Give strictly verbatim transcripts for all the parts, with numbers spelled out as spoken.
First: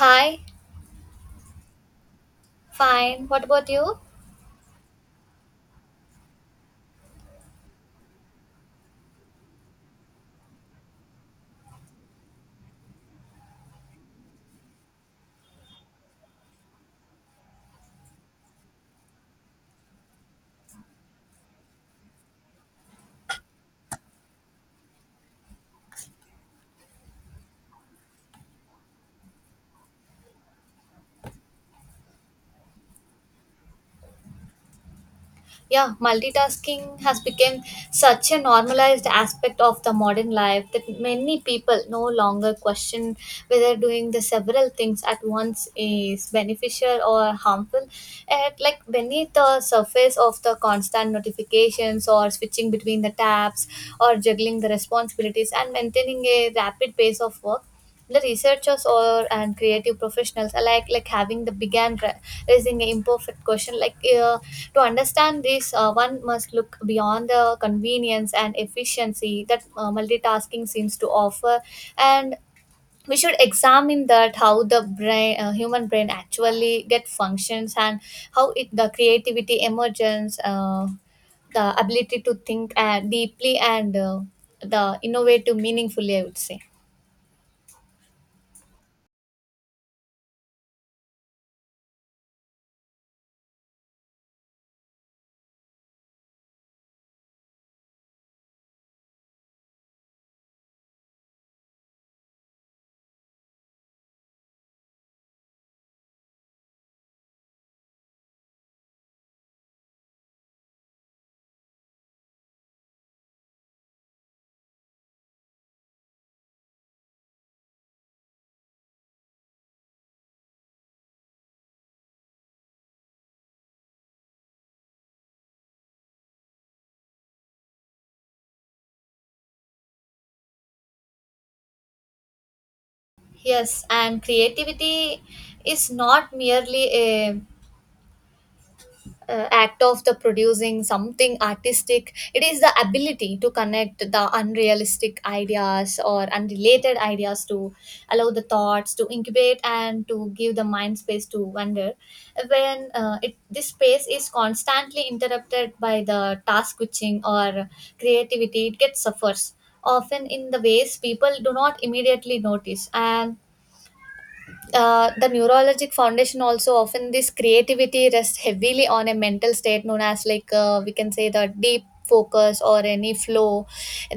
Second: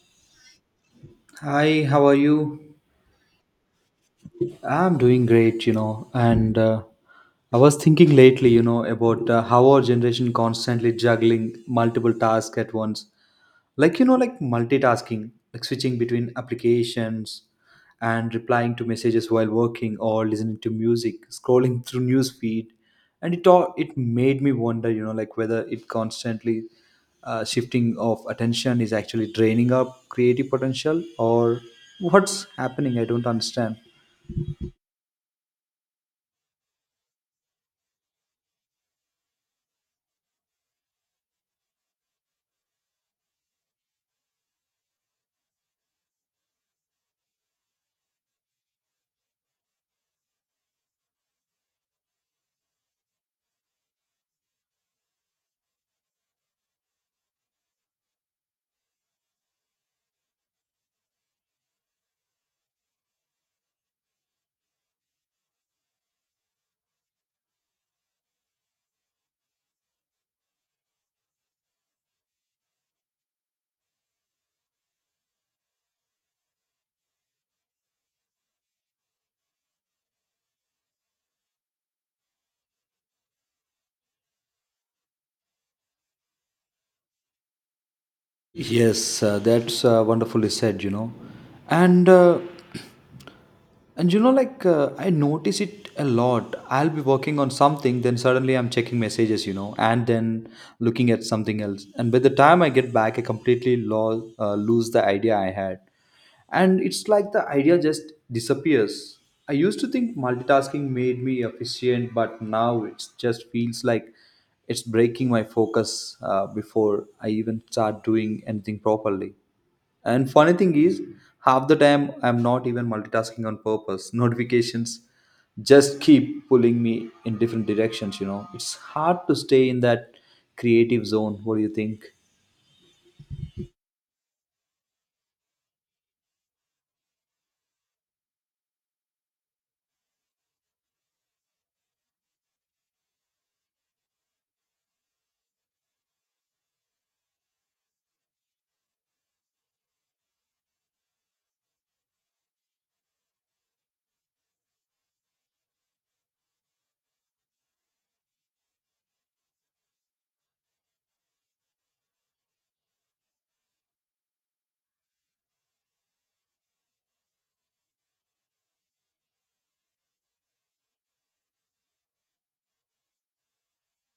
Hi, Hi, how are you? fine. What about you? I'm doing great, you know, and uh, I was thinking lately, you know, about uh, how our generation constantly juggling multiple tasks at once, like you know like multitasking, like switching between applications and replying to messages while working or listening to music, scrolling through news feed. And it all it made me wonder, you know, like whether it constantly uh, shifting of attention is actually draining up creative potential, or what's happening, I don't understand. Yeah, multitasking has become such a normalized aspect of the modern life that many people no longer question whether doing the several things at once is beneficial or harmful. And like beneath the surface of the constant notifications or switching between the tabs or juggling the responsibilities and maintaining a rapid pace of work, the researchers or and creative professionals alike like having the began ra- raising an imperfect question like uh, to understand this uh, one must look beyond the convenience and efficiency that uh, multitasking seems to offer, and we should examine that how the brain uh, human brain actually get functions, and how it the creativity emergence uh, the ability to think uh, deeply and uh, the innovative meaningfully, I would say. Yes, uh, that's uh, wonderfully said, you know. And uh, and you know, like uh, I notice it a lot. I'll be working on something, then suddenly I'm checking messages, you know, and then looking at something else. And by the time I get back, I completely lo- uh, lose the idea I had. And it's like the idea just disappears. I used to think multitasking made me efficient, but now it just feels like it's breaking my focus uh, before I even start doing anything properly. And funny thing is, half the time I'm not even multitasking on purpose. Notifications just keep pulling me in different directions, you know. It's hard to stay in that creative zone. What do you think? Yes, and creativity is not merely a, uh act of the producing something artistic. It is the ability to connect the unrealistic ideas or unrelated ideas to allow the thoughts to incubate and to give the mind space to wonder. When uh, it, this space is constantly interrupted by the task switching or creativity, it gets suffers often in the ways people do not immediately notice, and uh, the neurologic foundation also often this creativity rests heavily on a mental state known as like uh, we can say the deep focus or any flow,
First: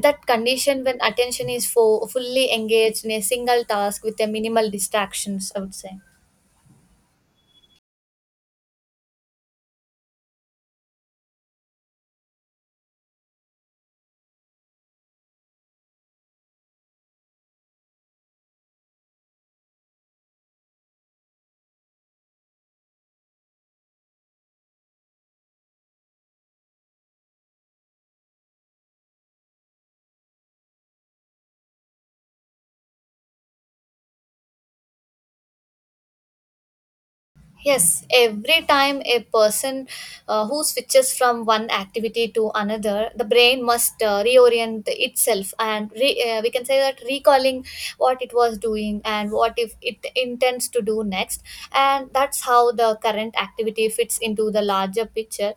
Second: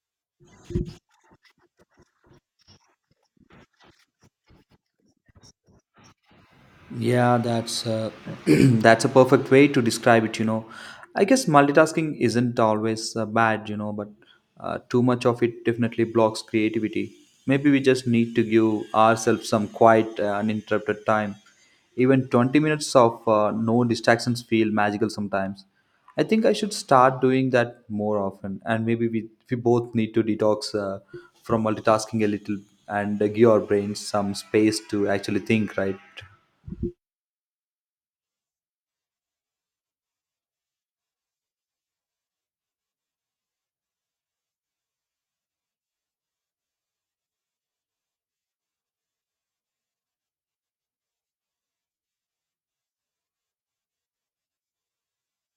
that condition when attention is fo- fully engaged in a single task with a minimal distractions, I would say. Yeah, that's a, that's a perfect way to describe it, you know. I guess multitasking isn't always uh, bad, you know, but uh, too much of it definitely blocks creativity. Maybe we just need to give ourselves some quiet, uh, uninterrupted time. Even twenty minutes of uh, no distractions feel magical sometimes. I think I should start doing that more often, and maybe we, we both need to detox uh, from multitasking a little, and uh, give our brains some space to actually think, right? Yes, every time a person uh, who switches from one activity to another, the brain must uh, reorient itself, and re- uh, we can say that recalling what it was doing and what if it intends to do next, and that's how the current activity fits into the larger picture.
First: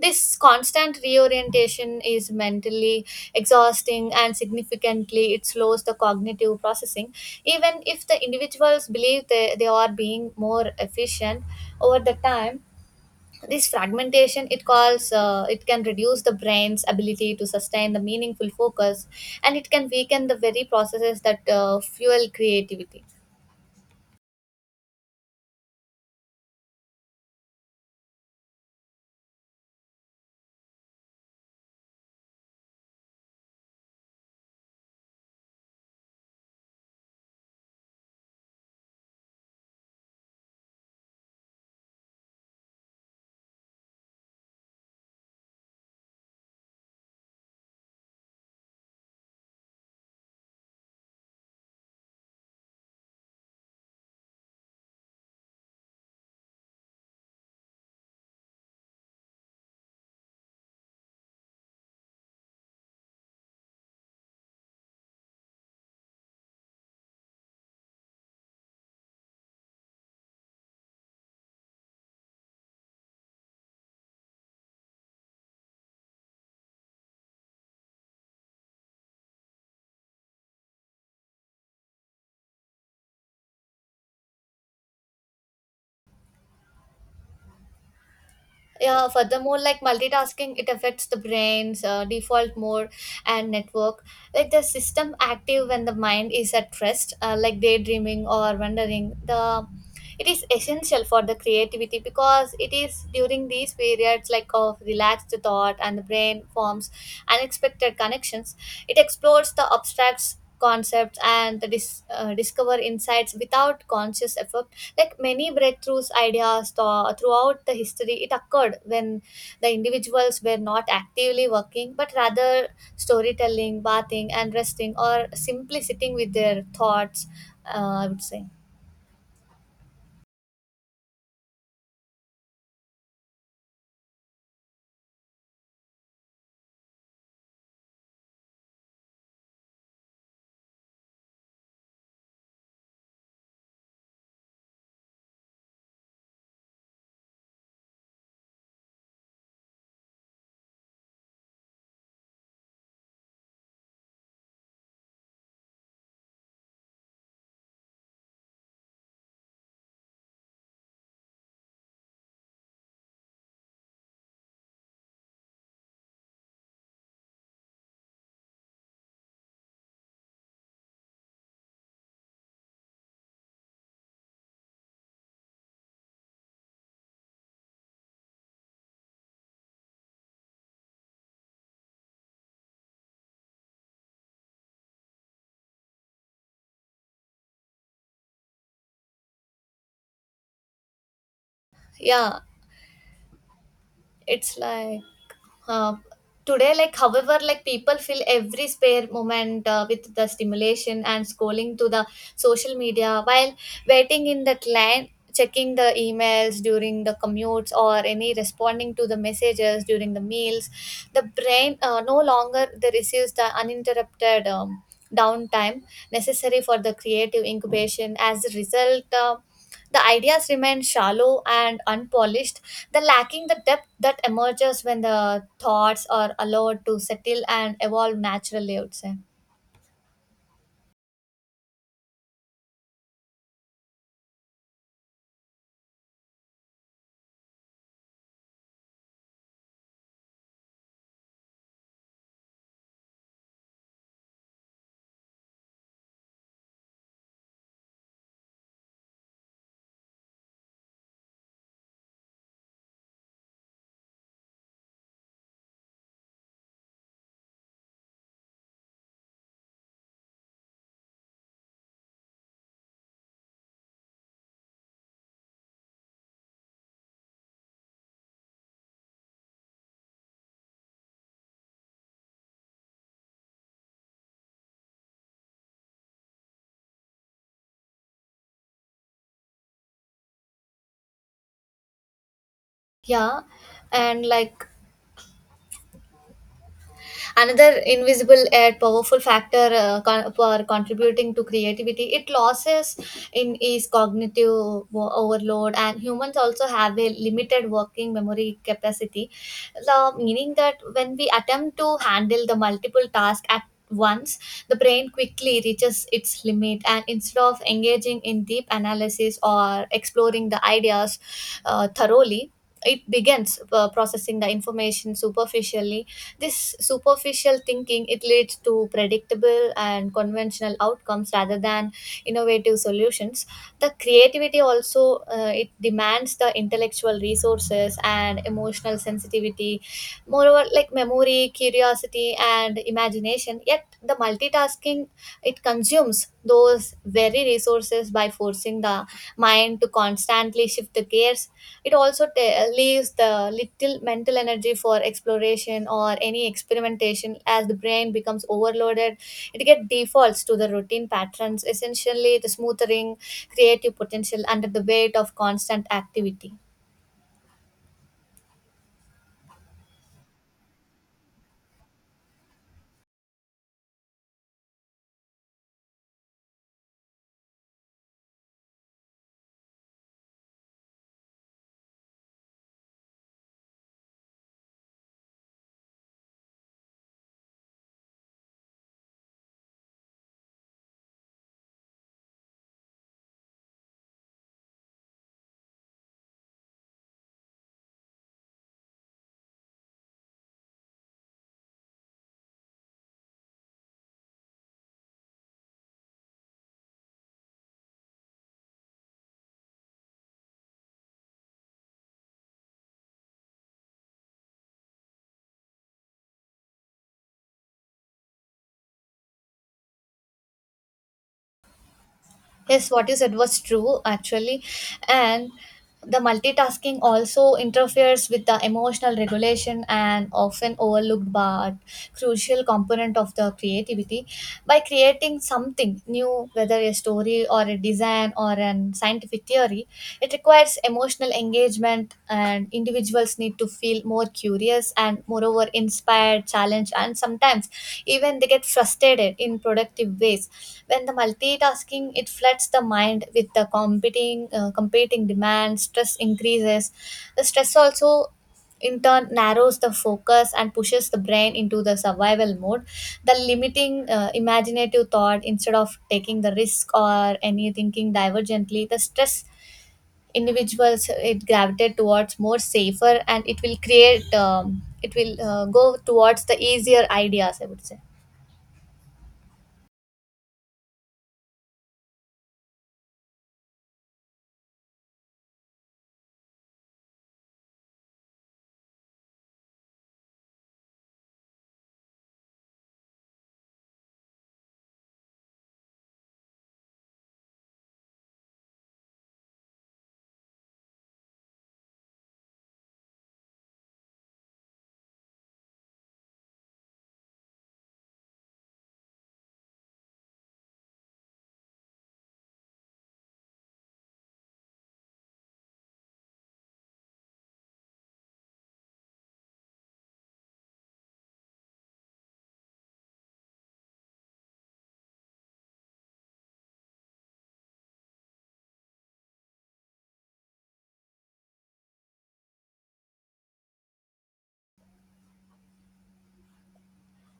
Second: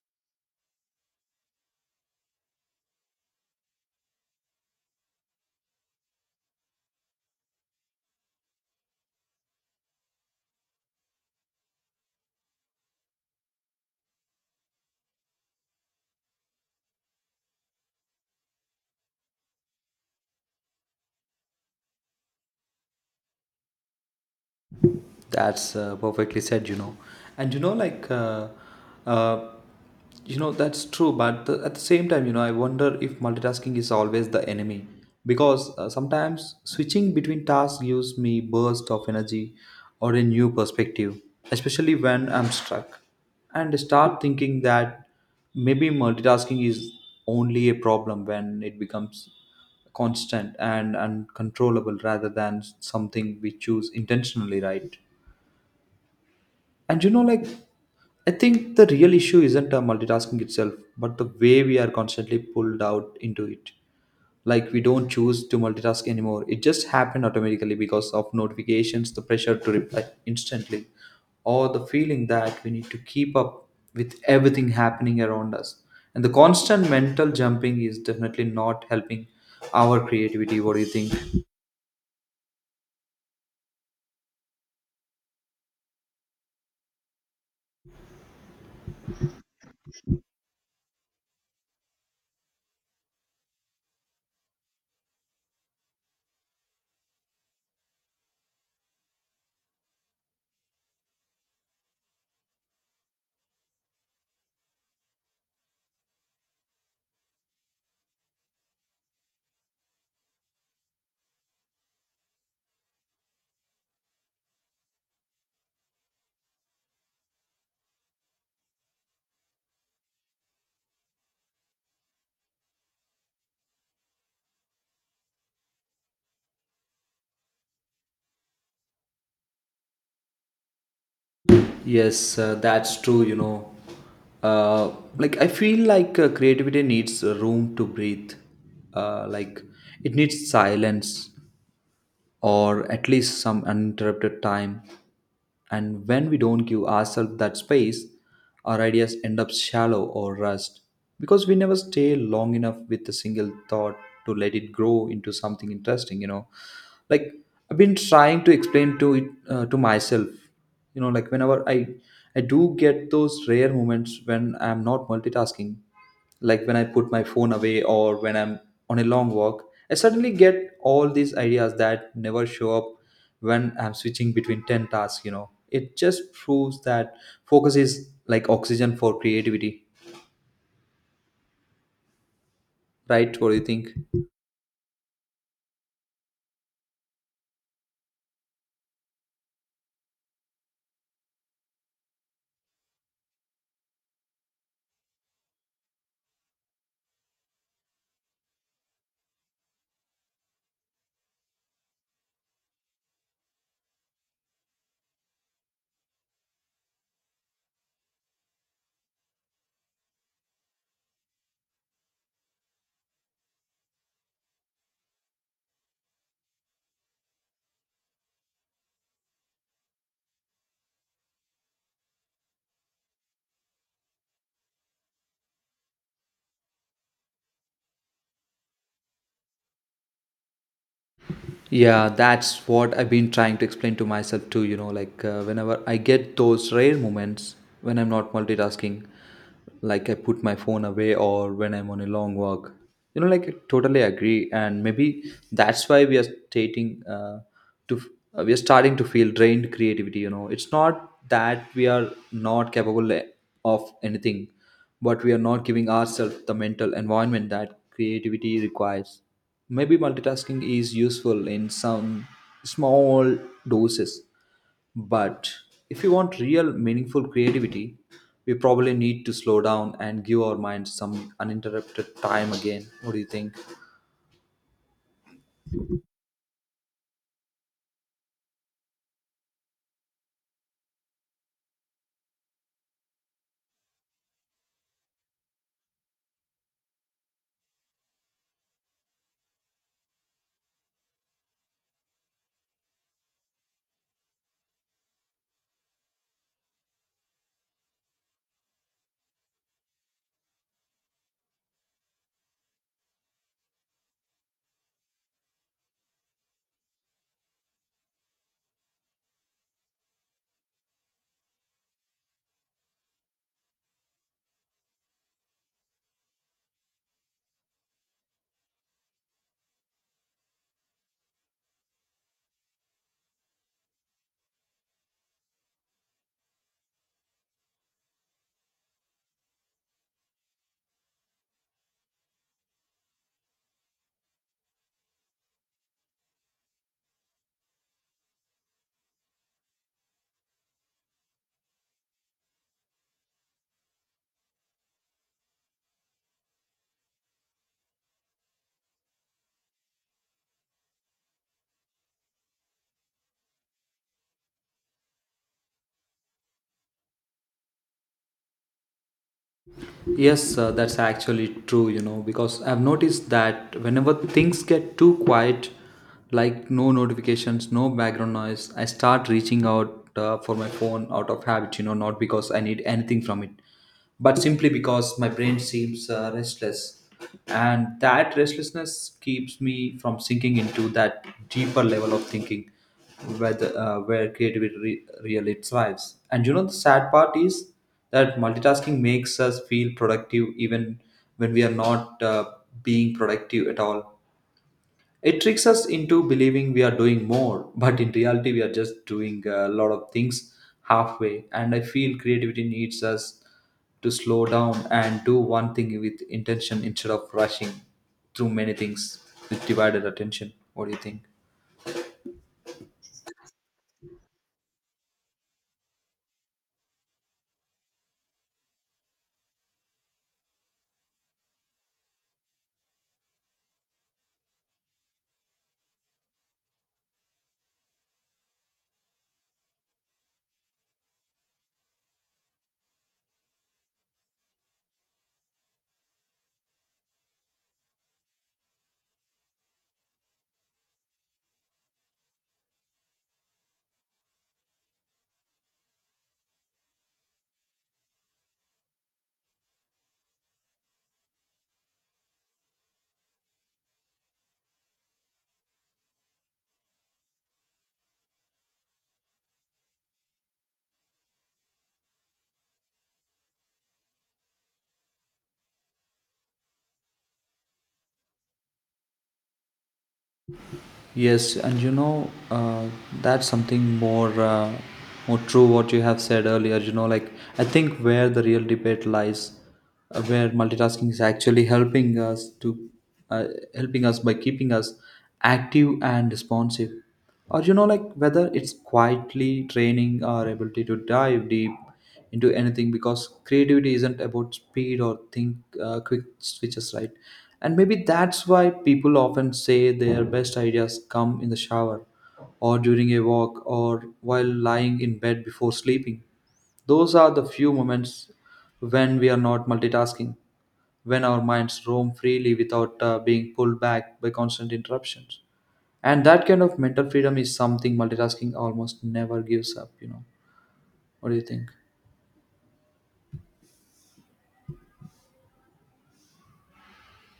This constant reorientation is mentally exhausting, and significantly it slows the cognitive processing. Even if the individuals believe they, they are being more efficient, over the time this fragmentation it calls uh, it can reduce the brain's ability to sustain the meaningful focus, and it can weaken the very processes that uh, fuel creativity. That's uh, perfectly said, you know. And you know, like, uh, uh, you know, that's true. But the, at the same time, you know, I wonder if multitasking is always the enemy, because uh, sometimes switching between tasks gives me burst of energy or a new perspective, especially when I'm stuck, and start thinking that maybe multitasking is only a problem when it becomes constant and uncontrollable rather than something we choose intentionally, right? And you know, like, I think the real issue isn't uh, multitasking itself, but the way we are constantly pulled out into it. Like, we don't choose to multitask anymore. It just happened automatically because of notifications, the pressure to reply instantly, or the feeling that we need to keep up with everything happening around us. And the constant mental jumping is definitely not helping our creativity. What do you think? Yeah, furthermore, like multitasking it affects the brain's uh, default mode and network, like the system active when the mind is at rest uh, like daydreaming or wandering the it is essential for the creativity, because it is during these periods like of relaxed thought and the brain forms unexpected connections, it explores the abstract concepts and the dis- uh, discover insights without conscious effort. Like many breakthroughs ideas th- throughout the history, it occurred when the individuals were not actively working, but rather storytelling, bathing, and resting, or simply sitting with their thoughts. Uh, I would say, Yes, uh, that's true, you know. Uh, like, I feel like uh, creativity needs uh, room to breathe. Uh, like, it needs silence, or at least some uninterrupted time. And when we don't give ourselves that space, our ideas end up shallow or rust, because we never stay long enough with a single thought to let it grow into something interesting, you know. Like, I've been trying to explain to it uh, to myself, you know, like whenever I I do get those rare moments when I'm not multitasking, like when I put my phone away, or when I'm on a long walk, I suddenly get all these ideas that never show up when I'm switching between ten tasks. You know, it just proves that focus is like oxygen for creativity, right? What do you think? yeah, it's like uh, today like however like people fill every spare moment uh, with the stimulation and scrolling to the social media while waiting in the line, checking the emails during the commutes or any responding to the messages during the meals, the brain uh, no longer they receives the uninterrupted um, downtime necessary for the creative incubation. As a result, uh, the ideas remain shallow and unpolished, the lacking the depth that emerges when the thoughts are allowed to settle and evolve naturally, I would say. Yeah, that's what I've been trying to explain to myself too, you know, like uh, whenever I get those rare moments when I'm not multitasking, like I put my phone away or when I'm on a long walk. You know, like I totally agree, and maybe that's why we are stating uh, to uh, we are starting to feel drained creativity. You know, it's not that we are not capable, eh, of anything, but we are not giving ourselves the mental environment that creativity requires. Maybe multitasking is useful in some small doses, but if we want real, meaningful creativity, we probably need to slow down and give our minds some uninterrupted time again. What do you think? Yeah, and like another invisible yet powerful factor uh, con- for contributing to creativity it losses in is cognitive wo- overload, and humans also have a limited working memory capacity. The meaning that when we attempt to handle the multiple tasks at once, the brain quickly reaches its limit, and instead of engaging in deep analysis or exploring the ideas uh, thoroughly, it begins uh, processing the information superficially. This superficial thinking it leads to predictable and conventional outcomes rather than innovative solutions. The creativity also uh, it demands the intellectual resources and emotional sensitivity. Moreover, like memory, curiosity, and imagination. Yet the multitasking it consumes those very resources by forcing the mind to constantly shift the gears. It also ta- leaves the little mental energy for exploration or any experimentation. As the brain becomes overloaded, it get defaults to the routine patterns, essentially the smoothering creative potential under the weight of constant activity. Yes, uh, that's actually true, you know, because I've noticed that whenever things get too quiet, like no notifications, no background noise, I start reaching out uh, for my phone out of habit, you know, not because I need anything from it, but simply because my brain seems uh, restless. And that restlessness keeps me from sinking into that deeper level of thinking whether, uh, where creativity re- really thrives. And you know, the sad part is that multitasking makes us feel productive even when we are not uh, being productive at all. It tricks us into believing we are doing more, but in reality, we are just doing a lot of things halfway. And I feel creativity needs us to slow down and do one thing with intention instead of rushing through many things with divided attention. What do you think? Yes, what you said was true actually, and the multitasking also interferes with the emotional regulation, and often overlooked but crucial component of the creativity by creating something new, whether a story or a design or an scientific theory. It requires emotional engagement, and individuals need to feel more curious and, moreover, inspired, challenged, and sometimes even they get frustrated in productive ways. When the multitasking it floods the mind with the competing uh, competing demands, stress increases. The stress also in turn narrows the focus and pushes the brain into the survival mode, the limiting uh, imaginative thought. Instead of taking the risk or any thinking divergently, the stress individuals it gravitate towards more safer, and it will create um, it will uh, go towards the easier ideas, I would say. Yes, and you know, uh, that's something more uh, more true what you have said earlier. You know, like I think where the real debate lies, uh, where multitasking is actually helping us to uh, helping us by keeping us active and responsive, or you know, like whether it's quietly training our ability to dive deep into anything, because creativity isn't about speed or think uh, quick switches, right? And maybe that's why people often say their best ideas come in the shower, or during a walk, or while lying in bed before sleeping. Those are the few moments when we are not multitasking, when our minds roam freely without uh, being pulled back by constant interruptions, and that kind of mental freedom is something multitasking almost never gives up, you know. What do you think?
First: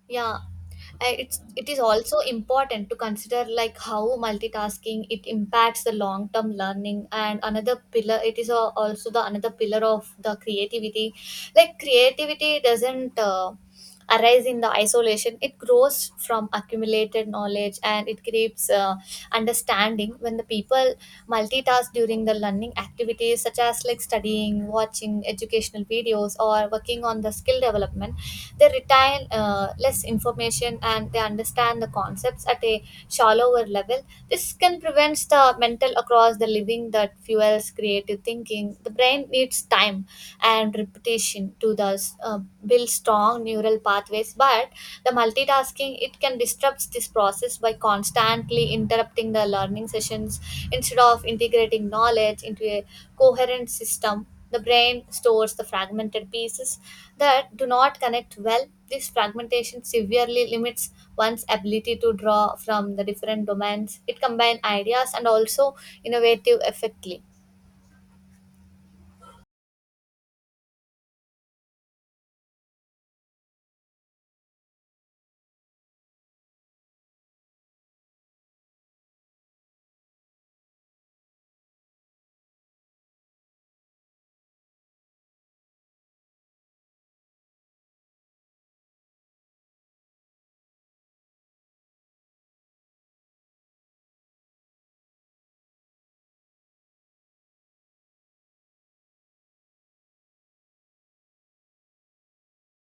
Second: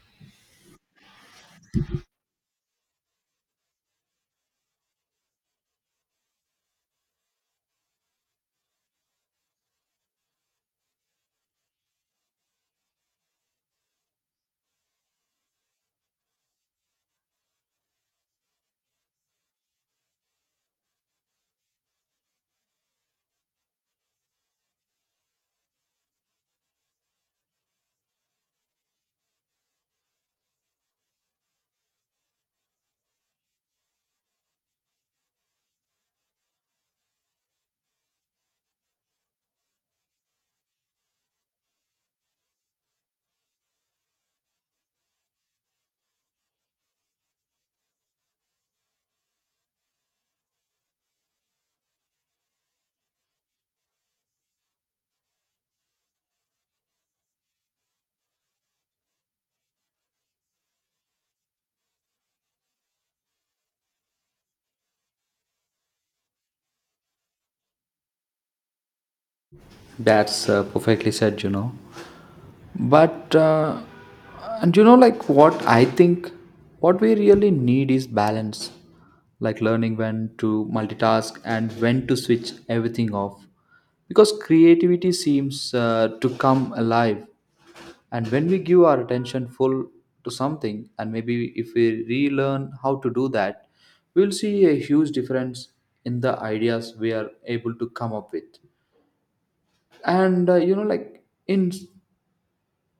Yeah, Uh, it's it is also important to consider like how multitasking it impacts the long term learning, and another pillar it is al- also the another pillar of the creativity. Like creativity doesn't uh, arise in the isolation, it grows from accumulated knowledge, and it creates uh, understanding. When the people multitask during the learning activities such as like studying, watching educational videos or working on the skill development, they retain uh, less information and they understand the concepts at a shallower level. This can prevent the mental across the living that fuels creative thinking. The brain needs time and repetition to thus uh, build strong neural pathways, but the multitasking it can disrupt this process by constantly interrupting the learning sessions. Instead of integrating knowledge into a coherent system, the brain stores the fragmented pieces that do not connect well. This fragmentation severely limits one's ability to draw from the different domains. It combines ideas and also innovative effectively. That's uh, perfectly said, you know. But, uh, and you know, like what I think, what we really need is balance, like learning when to multitask and when to switch everything off. Because creativity seems uh, to come alive. And when we give our attention full to something, and maybe if we relearn how to do that, we'll see a huge difference in the ideas we are able to come up with and uh, you know like in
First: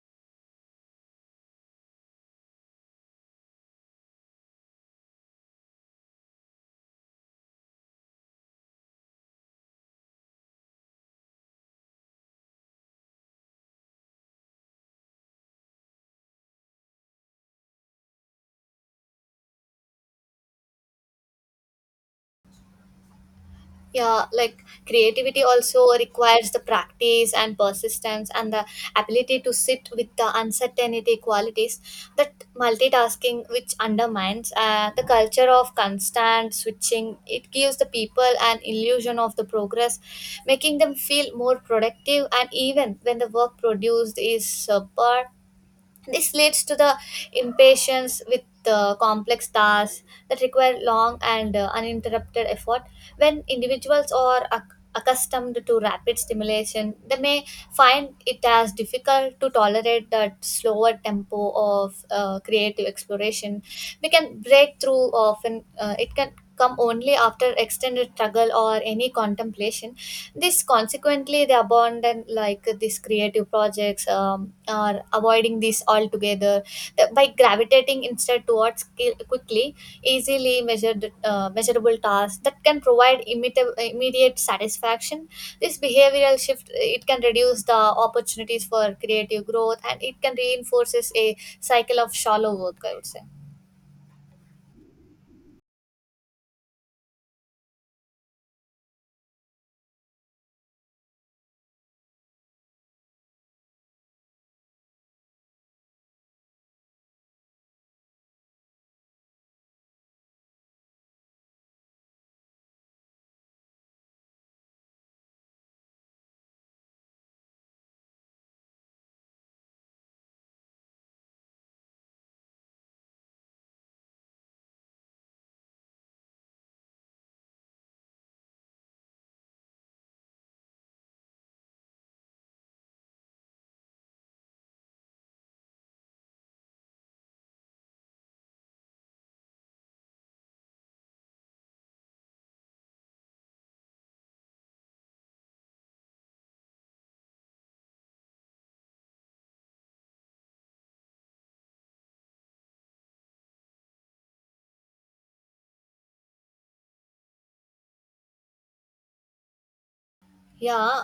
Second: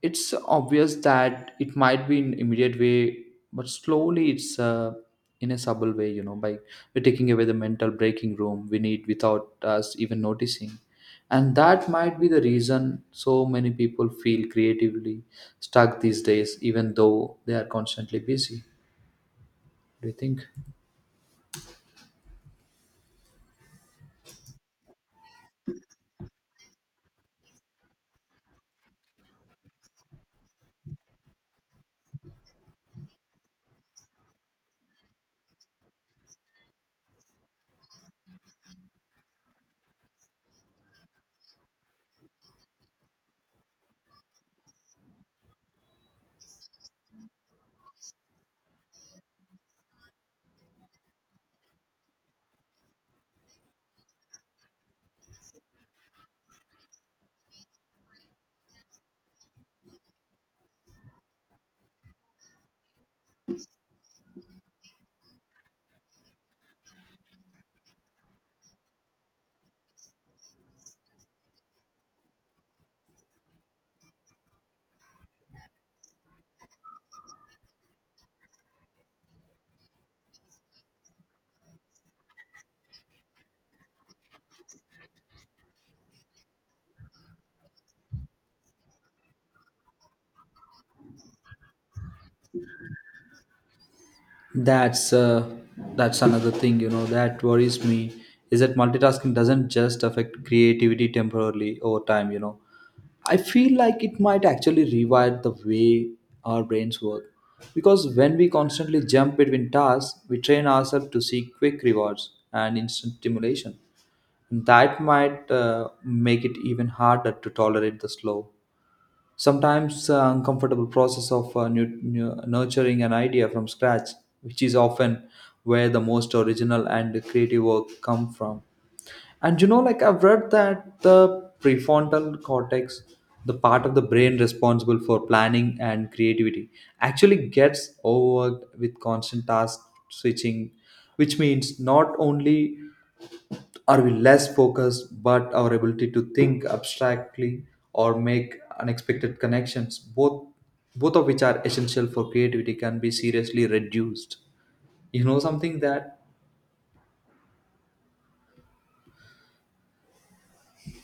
it's obvious that it might be in immediate way but slowly it's uh, in a subtle way you know by we're taking away the mental breaking room we need without us even noticing and that might be the reason so many people feel creatively stuck these days even though they are constantly busy What do you think Yeah, like creativity also requires the practice and persistence and the ability to sit with the uncertainty qualities that multitasking which undermines uh, the culture of constant switching. It gives the people an illusion of the progress, making them feel more productive, and even when the work produced is subpar, this leads to the impatience with the complex tasks that require long and uh, uninterrupted effort. When individuals are acc- accustomed to rapid stimulation, they may find it as difficult to tolerate that slower tempo of uh, creative exploration. We can break through often, uh, it can come only after extended struggle or any contemplation. This consequently, they abandon like these creative projects, um, or avoiding this altogether. The- by gravitating instead towards ki- quickly, easily measured, uh, measurable tasks that can provide immediate, immediate satisfaction. This behavioral shift it can reduce the opportunities for creative growth, and it can reinforces a cycle of shallow work, I would say. that's uh, that's another thing, you know, that worries me, is that multitasking doesn't just affect creativity temporarily. Over time, you know, I feel like it might actually rewire the way our brains work. Because when we constantly jump between tasks, we train ourselves to seek quick rewards and instant stimulation. That might uh, make it even harder to tolerate the slow, sometimes uh, uncomfortable process of uh, nu- nu- nurturing an idea from scratch, which is often where the most original and creative work come from. And you know, like I've read that the prefrontal cortex, the part of the brain responsible for planning and creativity, actually gets overworked with constant task switching, which means not only are we less focused, but our ability to think abstractly or make unexpected connections, both both of which are essential for creativity, can be seriously reduced. You know something that Yeah,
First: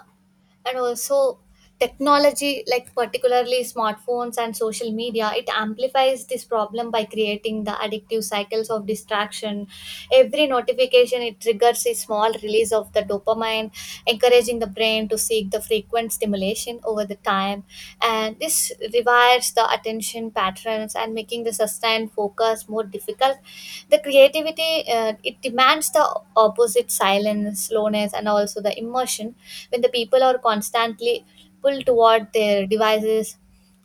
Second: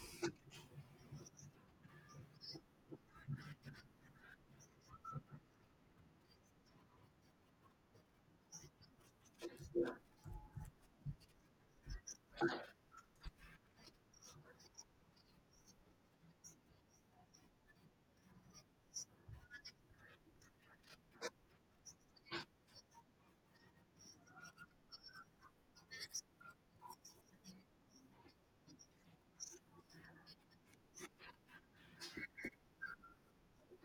and also technology, like particularly smartphones and social media, it amplifies this problem by creating the addictive cycles of distraction. Every notification it triggers a small release of the dopamine, encouraging the brain to seek the frequent stimulation over the time. And this rewires the attention patterns and making the sustained focus more difficult. The creativity uh, it demands the opposite silence, slowness, and also the immersion. When the people are constantly pulled toward their devices,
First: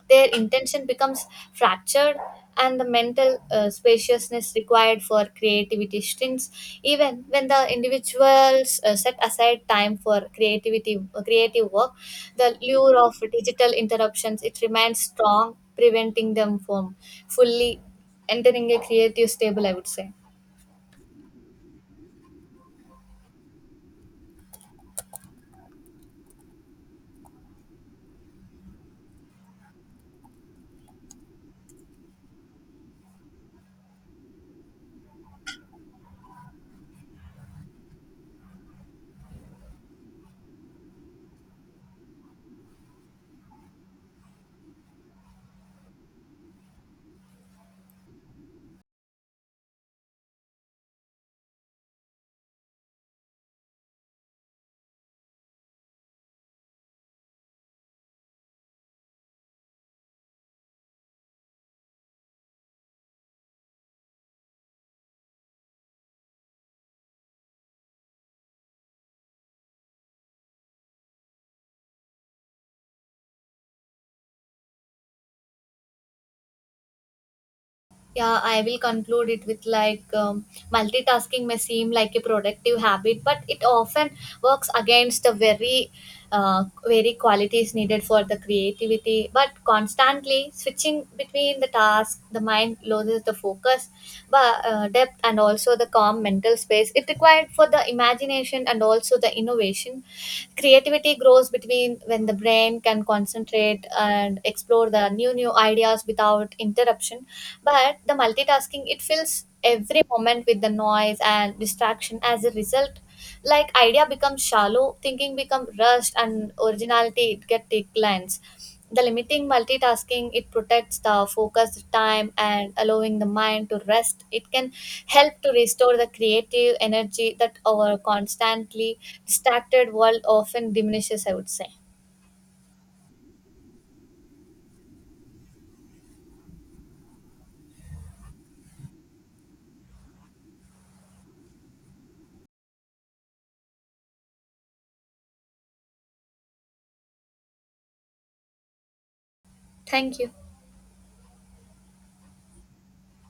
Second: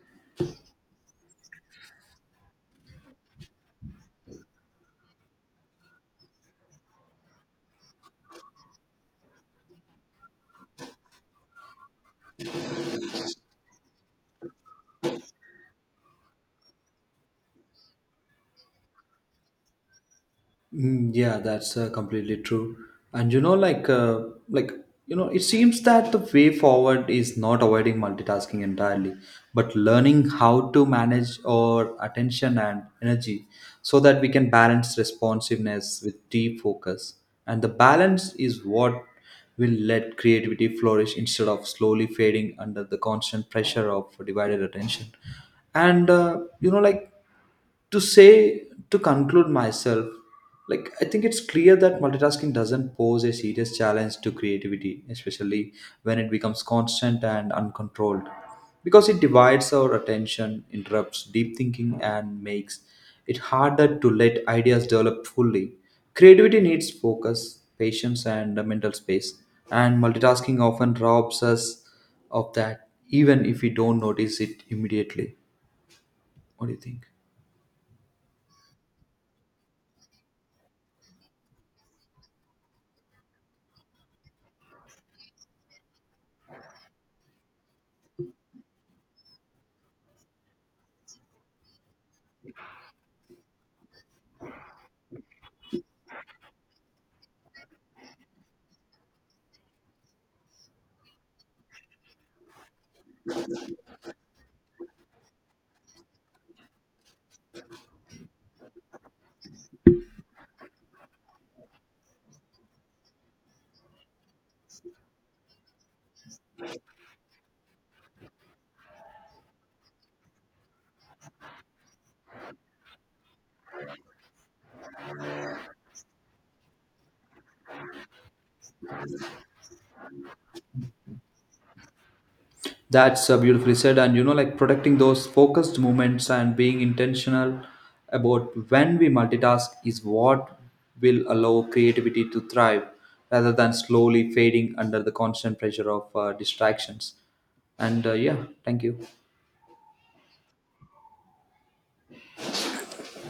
their intention becomes fractured, and the mental uh, spaciousness required for creativity shrinks. Even when the individuals uh, set aside time for creativity uh, creative work, the lure of digital interruptions it remains strong, preventing them from fully entering a creative stable, I would say. Mm, yeah, that's uh, completely true. And you know, like, uh, like you know, it seems that the way forward is not avoiding multitasking entirely, but learning how to manage our attention and energy so that we can balance responsiveness with deep focus. And the balance is what will let creativity flourish instead of slowly fading under the constant pressure of divided attention. And uh, you know, like, to say, to conclude myself, like I think it's clear that multitasking doesn't pose a serious challenge to creativity, especially when it becomes constant and uncontrolled, because it divides our attention, interrupts deep thinking, and makes it harder to let ideas develop fully. Creativity needs focus, patience, and a mental space, and multitasking often robs us of that, even if we don't notice it immediately. What do you think? Yeah, I will conclude it with like um, multitasking may seem like a productive habit, but it often works against the very, uh, very qualities needed for the creativity. But constantly switching between the tasks, the mind loses the focus, but uh, depth and also the calm mental space it required for the imagination and also the innovation. Creativity grows between when the brain can concentrate and explore the new new ideas without interruption, but the multitasking it fills every moment with the noise and distraction. As a result, like idea becomes shallow, thinking become rushed, and originality it get declines. The limiting multitasking it protects the focused time and allowing the mind to rest. It can help to restore the creative energy that our constantly distracted world often diminishes, I would say. That's uh, beautifully said. And you know, like protecting those focused moments and being intentional about when we multitask is what will allow creativity to thrive, rather than slowly fading under the constant pressure of uh, distractions. And uh, yeah, thank you. Thank you.